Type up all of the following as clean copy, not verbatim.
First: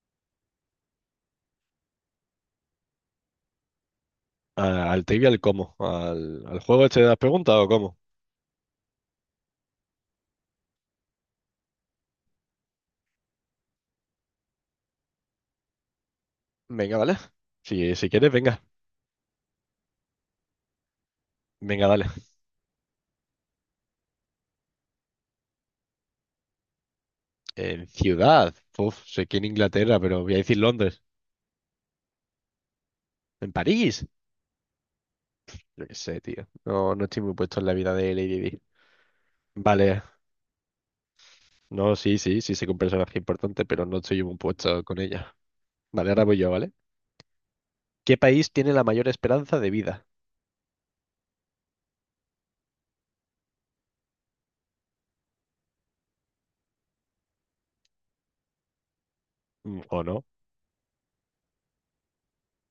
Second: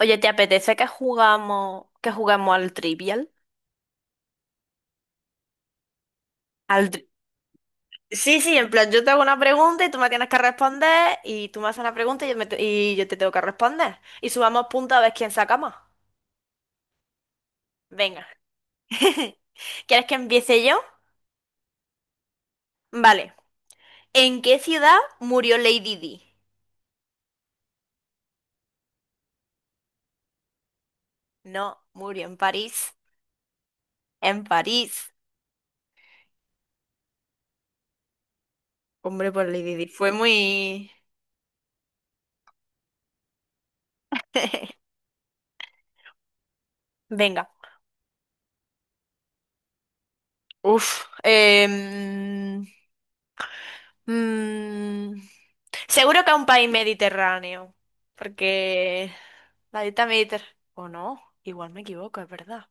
Oye, ¿te apetece que juguemos al trivial? Al trivial cómo, al juego Al este tri- de las preguntas o cómo. Sí, sí, en plan, yo te hago una pregunta y tú me tienes que responder, y tú me haces una pregunta y yo te tengo que responder. Y subamos puntos a ver quién saca más. Venga, vale. Si, si Venga. quieres, venga. ¿Quieres que empiece yo? Venga, dale. Vale. ¿En qué ciudad murió Lady Di? En ciudad. Uf, sé que en Inglaterra, pero voy a decir Londres. No, murió en París. En París. En París. Yo qué sé, tío. No, no estoy muy puesto en la vida de Lady Di. Hombre, pues Lady Di Vale. fue muy... No, sí, sí, sí sé que un personaje importante, pero no estoy muy puesto con ella. Vale, ahora voy yo, ¿vale? Venga. ¿Qué país tiene la mayor esperanza de vida? Uf. Mm, Seguro que a un país mediterráneo, porque la ¿O dieta no? mediterránea, o no, igual me equivoco, es verdad.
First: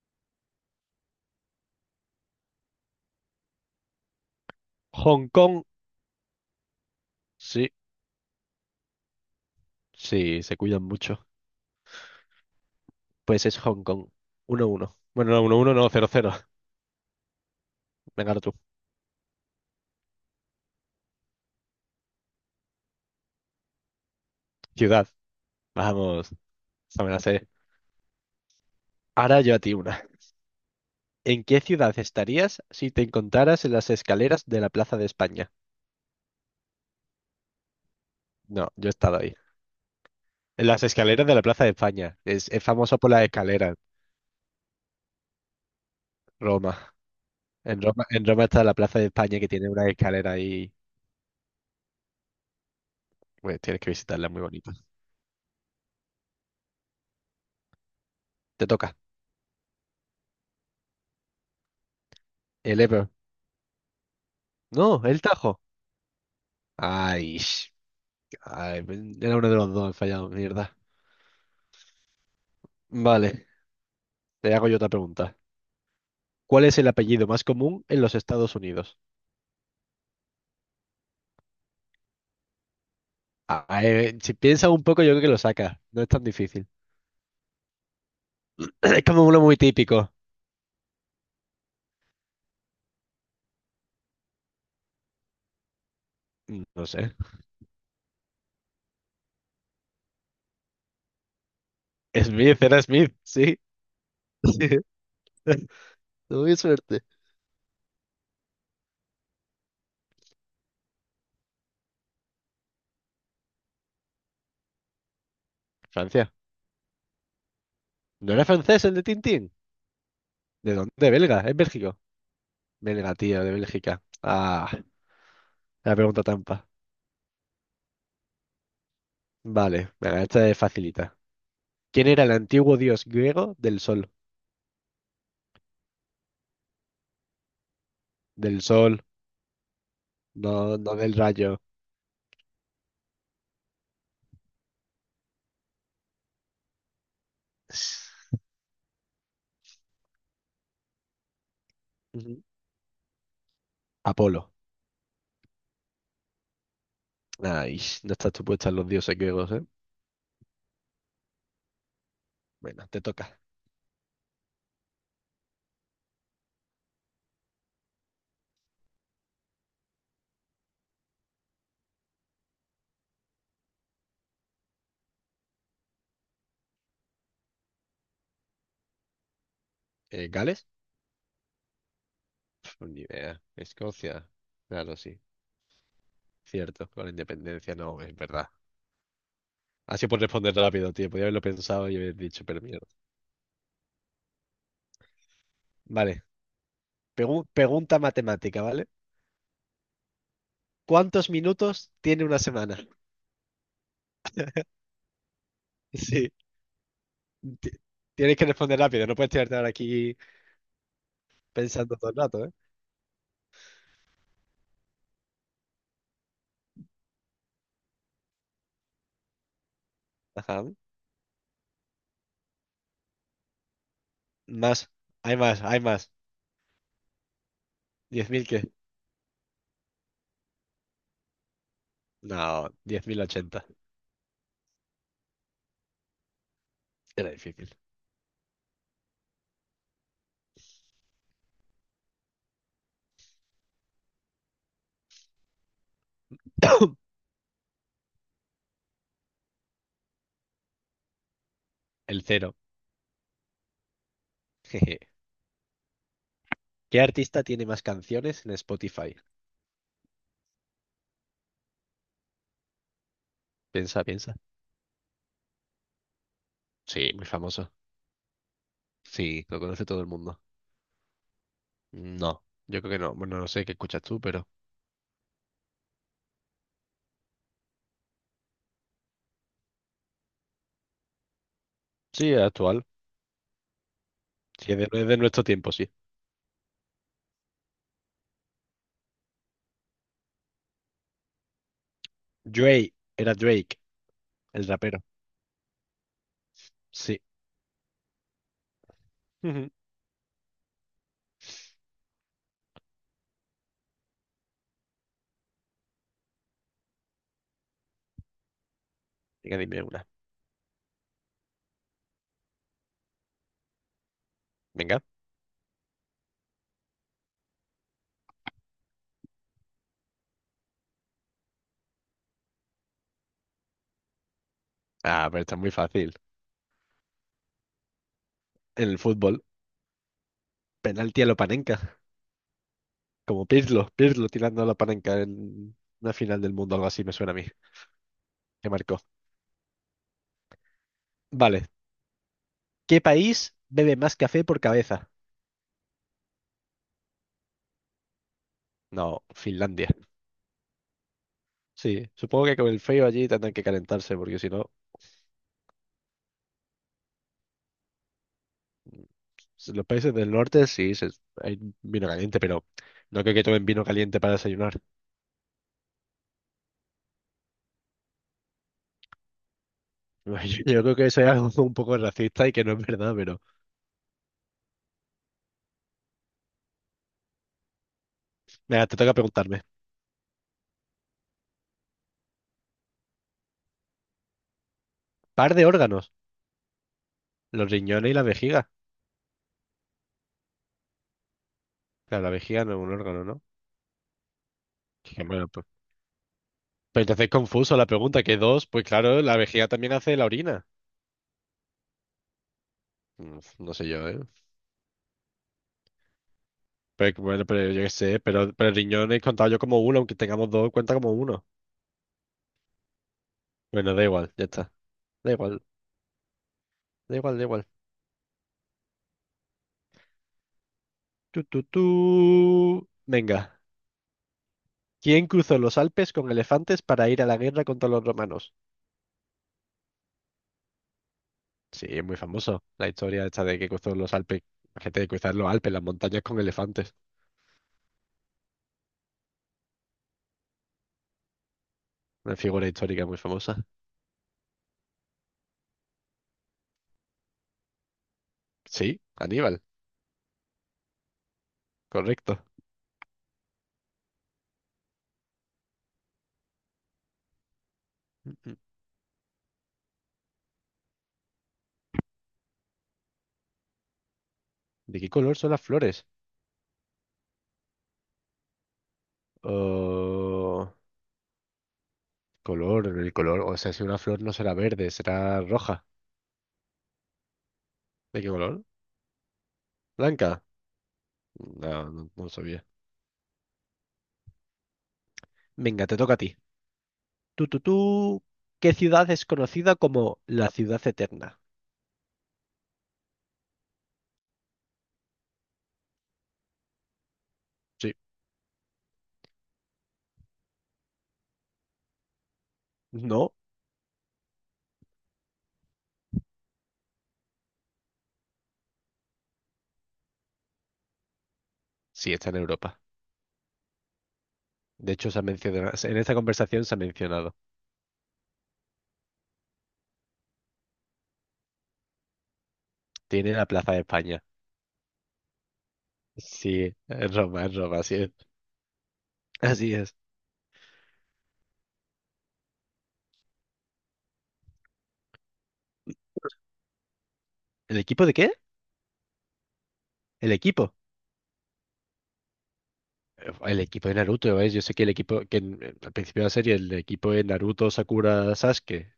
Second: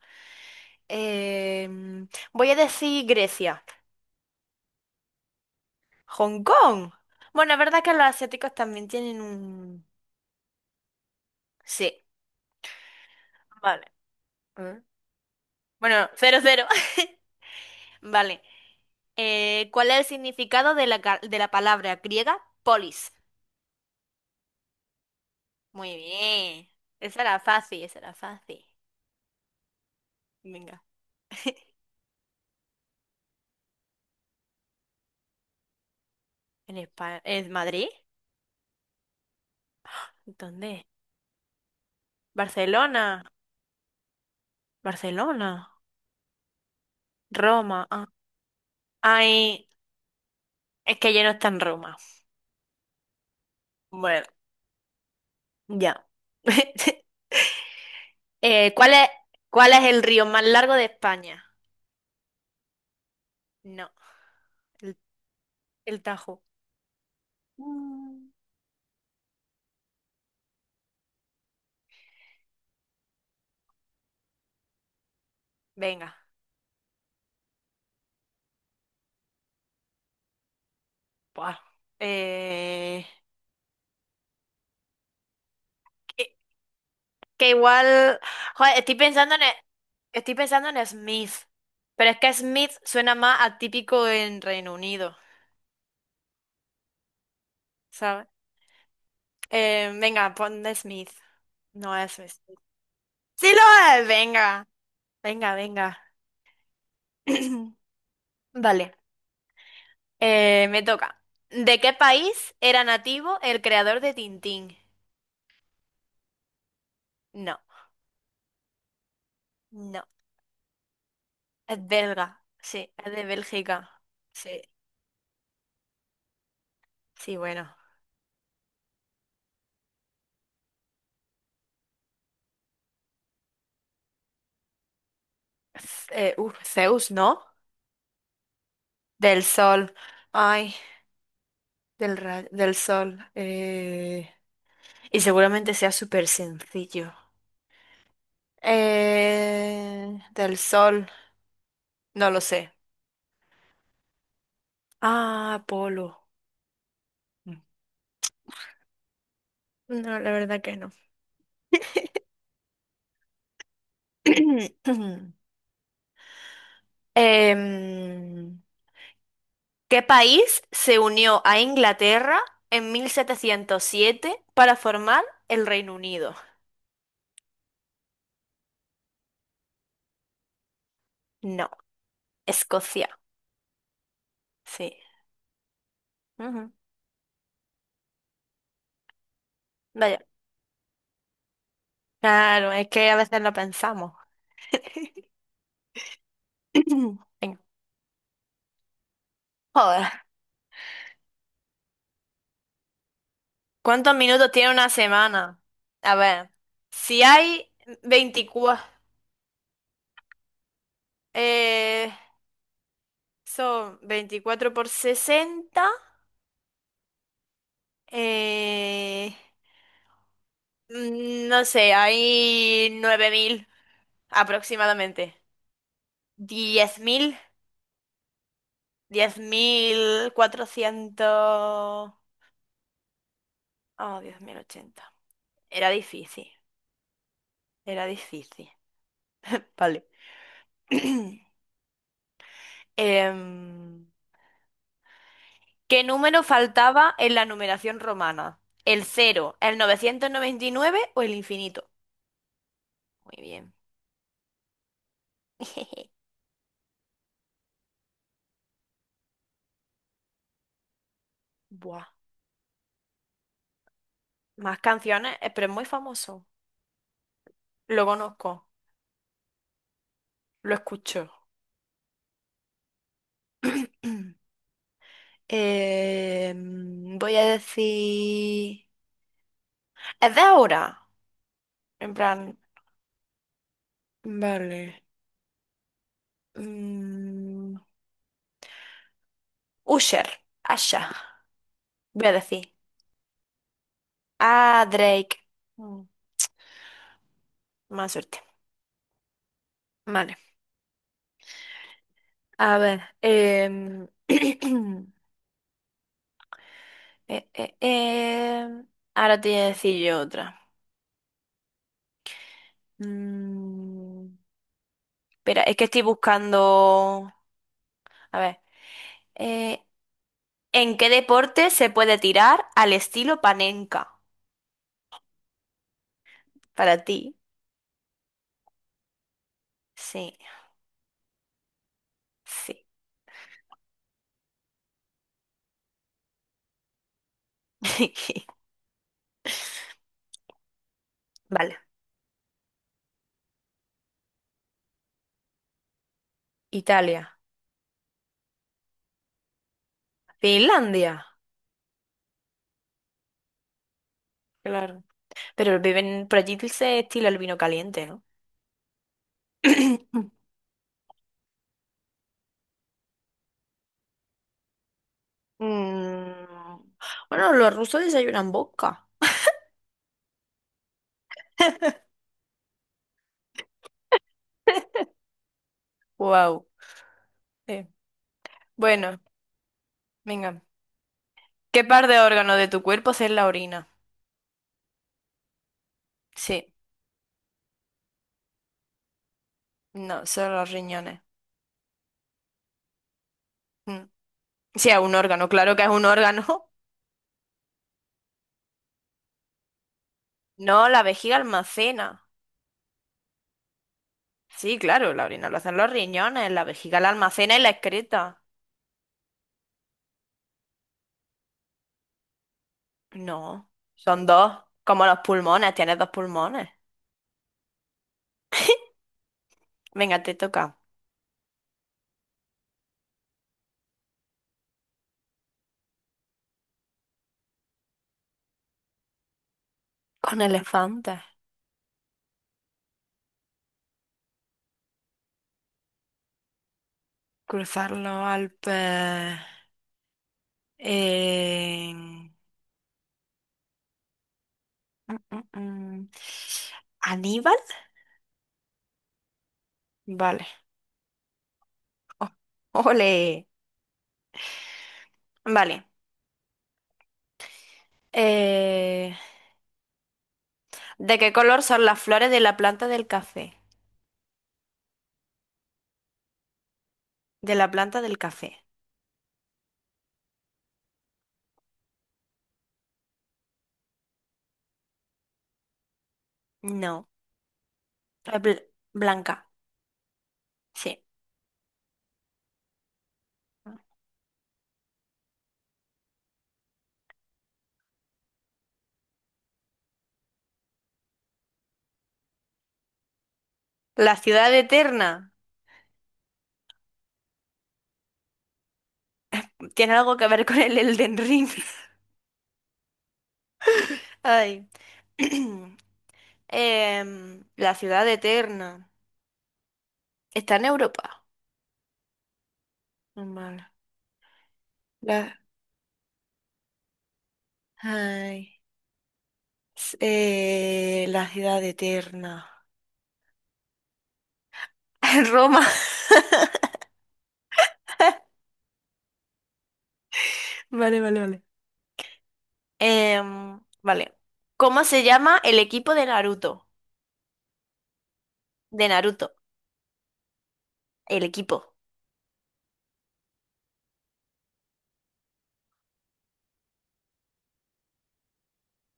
Voy a decir Grecia. Hong Kong. Hong Kong. Bueno, es Sí, verdad que los asiáticos también tienen un... sí, se cuidan mucho. Sí, Pues es Hong vale. Kong. Uno ¿Eh? uno. Bueno, no, uno 1 no, cero Bueno, cero. cero, cero. Venga, ahora Vale. tú. ¿Cuál es el significado de la, de la palabra griega polis? Ciudad. Muy Vamos, bien. esta me la Esa era sé. fácil, esa era fácil. Ahora yo a ti una. Venga. ¿En qué ciudad estarías si te encontraras en las escaleras de la Plaza de España? ¿En España? ¿En Madrid? No, yo he estado ahí. En las ¿Dónde? escaleras de la Plaza de España. Es famoso por Barcelona, las escaleras, Barcelona. Roma. En Roma. Roma, Ah. en Roma está la Plaza de España que Ay, tiene una escalera ahí. es que ya no está en Roma. Bueno, tienes que Bueno, visitarla, es muy bonita. ya. Te Eh, ¿cuál toca. es, ¿cuál es, el río más largo de España? El Ebro. No, el, No, el Tajo. el Tajo. Ay, Mm. ay, era uno de los dos, he fallado, mierda. Vale, te hago yo otra pregunta. Venga. ¿Cuál es el apellido más común en los Estados Unidos? Buah. Eh, Ah, si piensas un poco, yo creo que lo sacas. No es tan que, difícil. que igual, joder, Es como uno muy típico. estoy pensando en Smith, pero es que Smith suena más atípico en Reino Unido, No sé. ¿sabes? Venga, pon de Smith. No es Smith. Smith, era Smith, Sí sí. lo es, venga. Sí. Venga, venga. Tuve suerte. Vale. Me toca. ¿De qué país era nativo el creador de Tintín? Francia. No, ¿No era francés el de Tintín? no. ¿De dónde? ¿De Belga? ¿Es Es Bélgico? belga. Sí, es Belga, de tío, de Bélgica. Bélgica. Sí, Ah, la pregunta trampa. sí, bueno. Vale, venga, esta es facilita. ¿Quién era el antiguo dios griego del sol? Zeus, ¿no? Del sol, Del sol. Ay, no, no del rayo. del sol. Y seguramente sea súper sencillo. Del sol. No lo Ujú. sé. Apolo. Ah, polo. Mm. Ay, no estás tú puesta en los dioses griegos, ¿eh? No, la verdad que no. Bueno, te toca. Em, ¿Qué país se unió a Inglaterra en 1707 para formar el Reino Unido? ¿Gales? No, Pf, ni Escocia. idea. Escocia. Sí. Claro, sí. Ujú. Cierto, con la independencia no, es verdad. Así Vaya. por responder rápido, tío. Podría haberlo pensado y haber dicho, pero Claro, es mierda. que a veces lo pensamos. Vale. Venga. Pregunta matemática, ¿vale? Joder. ¿Cuántos minutos tiene una semana? ¿Cuántos minutos tiene una semana? A Sí. ver. Si hay Ti- Tienes que responder 24, rápido. No puedes tirarte ahora aquí pensando todo eh, el rato, ¿eh? son 24 por 60. Eh, Ajá. No sé, hay 9000 Más. Hay aproximadamente. más, hay más. 10.000. ¿10.000 qué? 10.400. No, 10.080. Oh, 10.080. Era difícil, Era difícil. era difícil. Vale. Em, ¿Qué número faltaba en la numeración romana? ¿El cero, el 999 o el infinito? El cero. Muy bien. Jeje. ¿Qué artista tiene más canciones en Spotify? Buah. Piensa, piensa. Más canciones, pero es muy famoso. Sí, muy famoso. Lo conozco, Sí, lo conoce todo el mundo. lo escucho. No, yo creo que no. Bueno, no sé qué escuchas tú, pero... Voy a decir... Es de ahora. En Sí, es plan... actual. Sí, Vale. es de nuestro tiempo, sí. Mm, Usher. Asha. Voy a decir. Drake, era Drake, el Ah, rapero. Drake. Mm, Sí. Más suerte. Ujú. Vale. A ver. Eh, eh, em, Ahora te Venga, voy a dime decir una. yo otra. Mm. Venga. Espera, es que estoy buscando... A ver. eh, ¿En qué deporte se puede tirar al estilo panenka? Ah, pero está muy fácil. Para ti. En el fútbol, Sí, penalti a lo Panenka. sí. Como Pirlo, Pirlo tirando a lo Panenka en una final del mundo, algo así me suena a mí. Que marcó. Vale. Vale. ¿Qué país bebe más café por cabeza? Italia. No, Finlandia. Finlandia. Sí, supongo que con el frío allí tendrán que calentarse, porque si no. Claro. Pero viven por allí se estila el vino caliente, ¿no? Si los países del norte sí, hay vino caliente, pero no creo que tomen vino caliente para desayunar. Mm, Bueno, los rusos desayunan boca. Yo, yo creo que eso es algo un poco racista y que no es verdad, pero... Wow. Venga, te toca Bueno, preguntarme. venga. ¿Qué par de órganos de tu cuerpo es la orina? Par de órganos, Sí, los riñones y la vejiga. no, son los riñones. Claro, la vejiga no es un órgano, ¿no? Mm. Sí, es un Que órgano, bueno, claro que es un órgano. pues entonces es confuso la pregunta, que dos, pues claro, la vejiga también hace la orina. No, la vejiga almacena. No sé yo, ¿eh? Sí, claro, la orina lo hacen los riñones, la vejiga la Pero, bueno, almacena y la pero yo qué sé, excreta. Pero el riñón he contado yo como uno, aunque tengamos dos, cuenta como uno. No, Bueno, da son igual, ya dos, está. como los Da igual, pulmones, tienes dos pulmones. da igual, da igual. Venga, te toca. Tú, tú, tú. Venga. ¿Quién cruzó los Alpes con elefantes para ir a la guerra contra los romanos? Con elefantes. Sí, es muy famoso la historia esta de que cruzó los Alpes, la gente de cruzar los Alpes, las montañas con elefantes. Cruzar los Alpes. en- Una figura histórica muy famosa. Mm, mm, mm. ¿Aníbal? Sí, Aníbal, Vale. O- correcto. Ole. Vale. Mm, mm. Eh, ¿De qué color son las flores de la planta del café? ¿De qué color son las flores? De la planta del café. Oh, color, el color, o sea, si una flor no será verde, será roja. No. ¿De qué Es color? blanca. ¿Blanca? Sí. No, no, no sabía. Venga, te toca a ti. Tú, tú, tú. ¿Qué ciudad es conocida como la ciudad eterna? La ciudad eterna. Sí. Tiene algo que ver con el Elden Ring. No, Ay. La ciudad eterna. Está en Europa. sí, está en Europa. Normal. De hecho, se ha La, mencionado, en esta conversación se ha mencionado. Ay. La ciudad eterna. Tiene la Plaza de España. Roma. Sí, en Roma, así es. Así es. Vale, vale, vale. Vale. ¿Cómo se llama el equipo de Naruto? ¿El equipo de qué? De Naruto. El equipo. El equipo. El equipo de Naruto, ¿eh? Yo sé que el equipo, que al principio de la serie, el equipo de Naruto, Sakura, Sasuke,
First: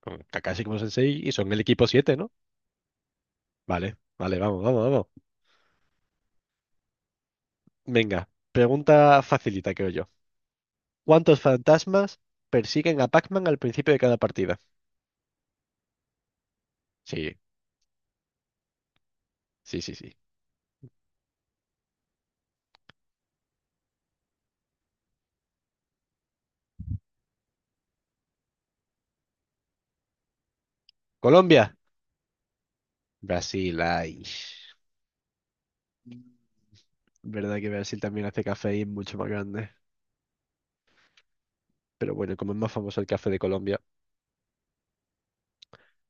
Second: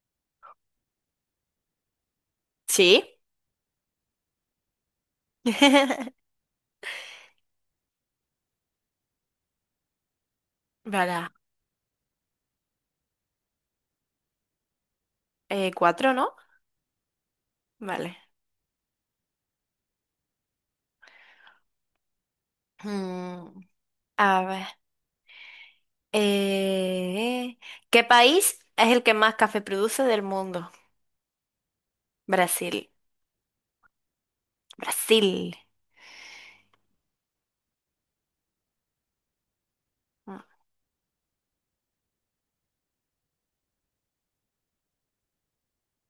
con Kakashi como sensei, y son el equipo siete, ¿no? ¿Sí? Vale, vale, vamos, vamos, vamos. Venga, pregunta facilita, creo yo. Vale. ¿Cuántos fantasmas persiguen a Pac-Man al principio de cada partida? Cuatro, ¿no? Sí, Vale. sí, sí, sí. Mm, a ver. Eh, ¿Qué país es el que más café produce del mundo? Colombia. Brasil. Brasil, ay. Brasil. Verdad que Brasil también hace café mucho más grande. Mm. Pero bueno, como es más famoso el café de Colombia.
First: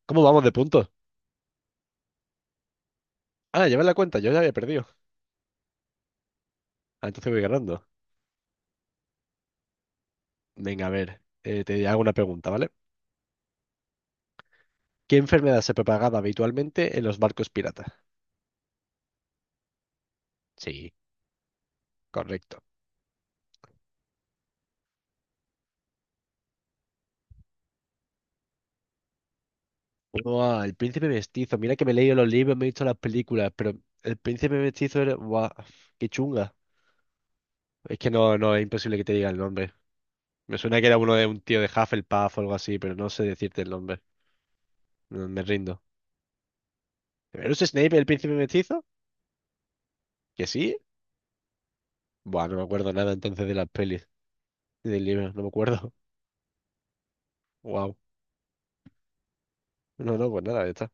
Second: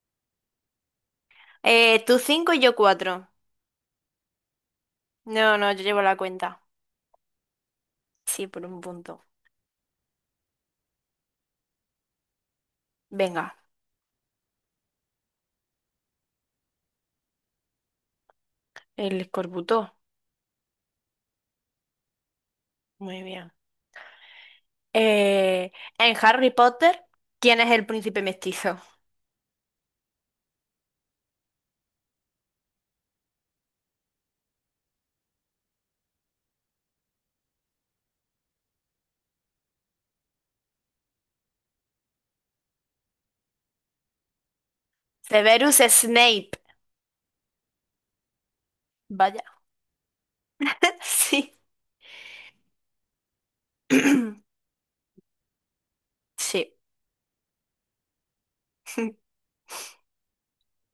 ¿Cómo vamos de puntos? Tú cinco y yo cuatro. Ah, lleva la cuenta, yo ya había perdido. No, no, yo llevo la cuenta. Ah, entonces voy ganando. Sí, por un punto. Venga, a ver, te hago una pregunta, ¿vale? Venga, ¿Qué enfermedad se propagaba habitualmente en los barcos piratas? el escorbuto. Sí, correcto. Muy bien. Eh, en Harry Potter, ¿quién es el príncipe mestizo? Buah, el príncipe mestizo. Mira que me he leído los libros, me he visto las películas, pero el príncipe mestizo era... Buah, qué chunga. Es que no, no, es imposible que te diga el nombre. Me suena que era uno de un tío de Hufflepuff o algo así, pero no sé decirte el nombre. No, me Severus rindo. Snape. ¿Pero es Snape el príncipe mestizo? Vaya. ¿Que sí? Sí. Buah, no me acuerdo nada entonces de las pelis y del libro, no me acuerdo. Sí. Wow. No, no, pues nada, ya está.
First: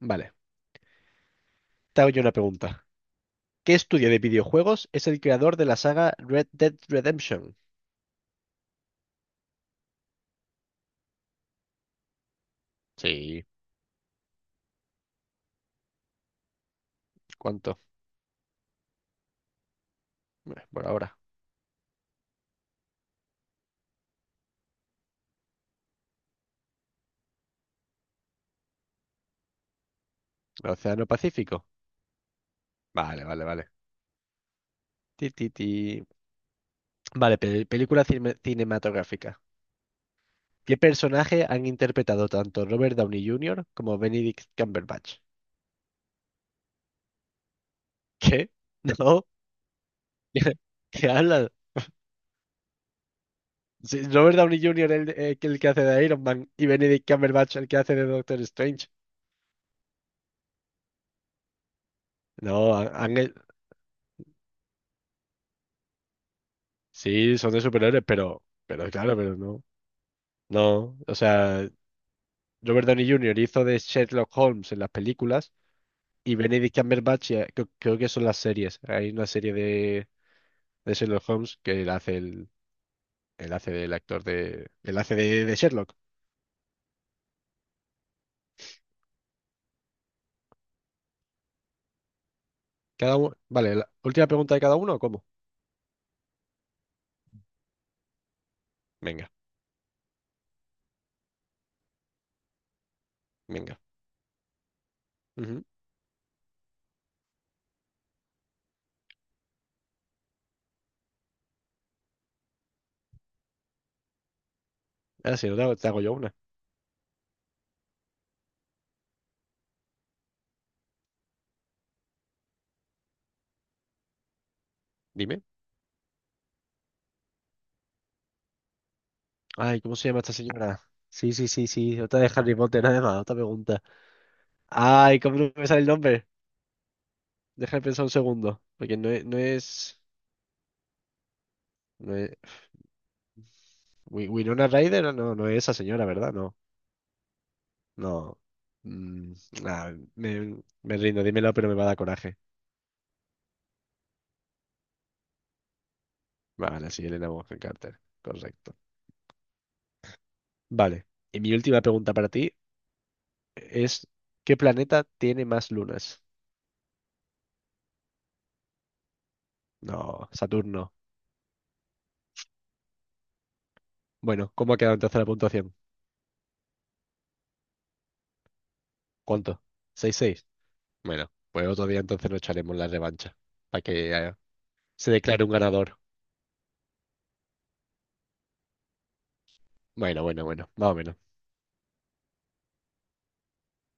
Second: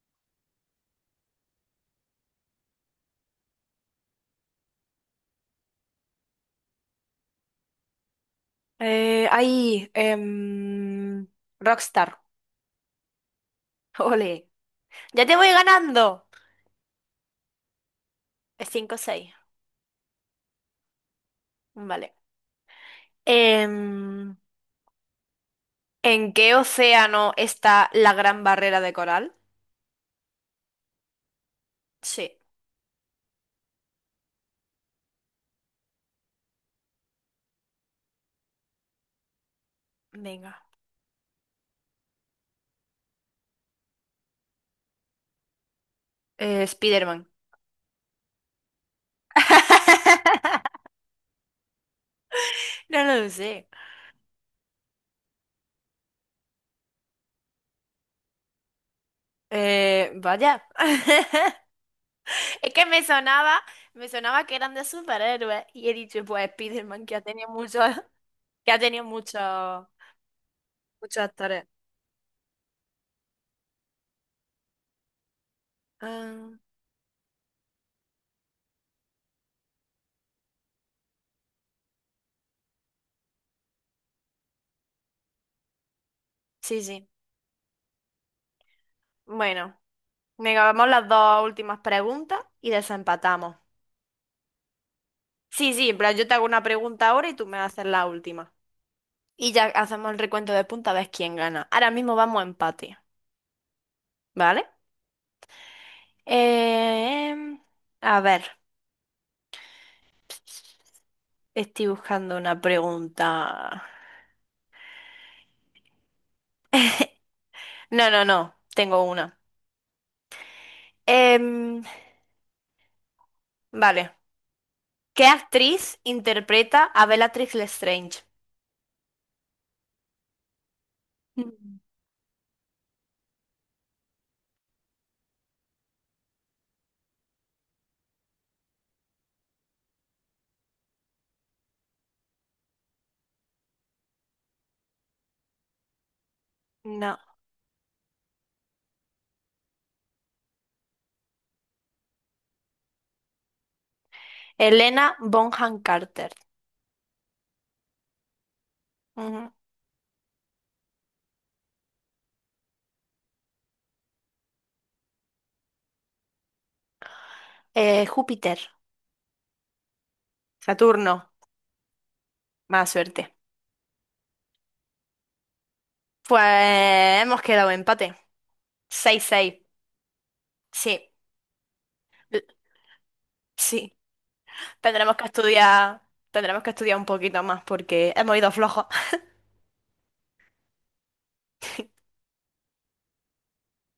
Vale, te hago yo una pregunta. ¿Qué estudio de videojuegos es el creador de la saga Red Dead Redemption? Ahí, Rockstar. Sí. Ole. Ya te voy ganando. ¿Cuánto? Cinco, seis. Por ahora. Vale. Em, ¿En qué océano está la Gran Barrera de Coral? ¿El Océano Pacífico? Sí, Vale, vale, vale. Ti, ti, ti. Vale, película cinematográfica. venga. ¿Qué personaje han interpretado tanto Robert Downey Jr. como Benedict Cumberbatch? Spiderman. ¿Qué? No. ¿Qué habla? No lo sé. Sí, Robert Downey Jr., el que hace de Iron Man, y Benedict Cumberbatch, el que hace de Doctor Strange. Vaya. Es No, que me sonaba, me sonaba que eran de superhéroes y he dicho, pues Spiderman, que ha sí, tenido son de muchos. superhéroes, Que ha pero tenido claro, pero muchos, no. No, o muchos actores. sea, Robert Downey Jr. hizo de Sherlock Holmes en las películas, y Ah, Benedict Cumberbatch creo que son las series. Hay una serie de Sherlock Holmes que él hace el, él hace del actor de, él hace de Sherlock. sí, sí. Bueno, venga, vamos las dos últimas preguntas y Cada uno, desempatamos. vale, la última pregunta de cada uno, ¿o cómo? Sí, sí, en plan, yo te hago una pregunta ahora y tú me haces la última. Venga, Y ya hacemos el recuento de punta a ver quién gana. Ahora mismo vamos a empate, venga. ¿vale? Ujú. Em, a ver, estoy buscando una pregunta. Ahora sí, te hago yo una. No, no, no, tengo una. Em, vale. ¿Qué Dime. actriz interpreta a Bellatrix Lestrange? Ay, ¿cómo se llama esta señora? Sí, sí, sí, Mm. sí. Otra de Harry Potter, además, otra pregunta. Ay, ¿cómo no me sale el nombre? Deja de pensar un segundo. Porque no es, no es. No es- Wi- Winona Ryder, no, no es esa señora, ¿verdad? No, No. no. Mm, ah, me, Me rindo, dímelo, pero me va a dar coraje. Helena Bonham Carter. Vale, sí, Elena Bonham Carter. Correcto. Ujú. Vale. Y mi última pregunta para ti es: ¿qué planeta tiene más lunas? Júpiter. No, Saturno. Saturno. Más suerte. Bueno, ¿cómo ha quedado entonces la puntuación? Pues hemos quedado empate. 6-6, ¿Cuánto? Seis seis. sí, Bueno, pues otro día entonces nos l- echaremos la revancha para sí. que se Tendremos que declare un ganador. estudiar, tendremos que estudiar un poquito más porque hemos ido flojos. Bueno, bueno, bueno, más o menos.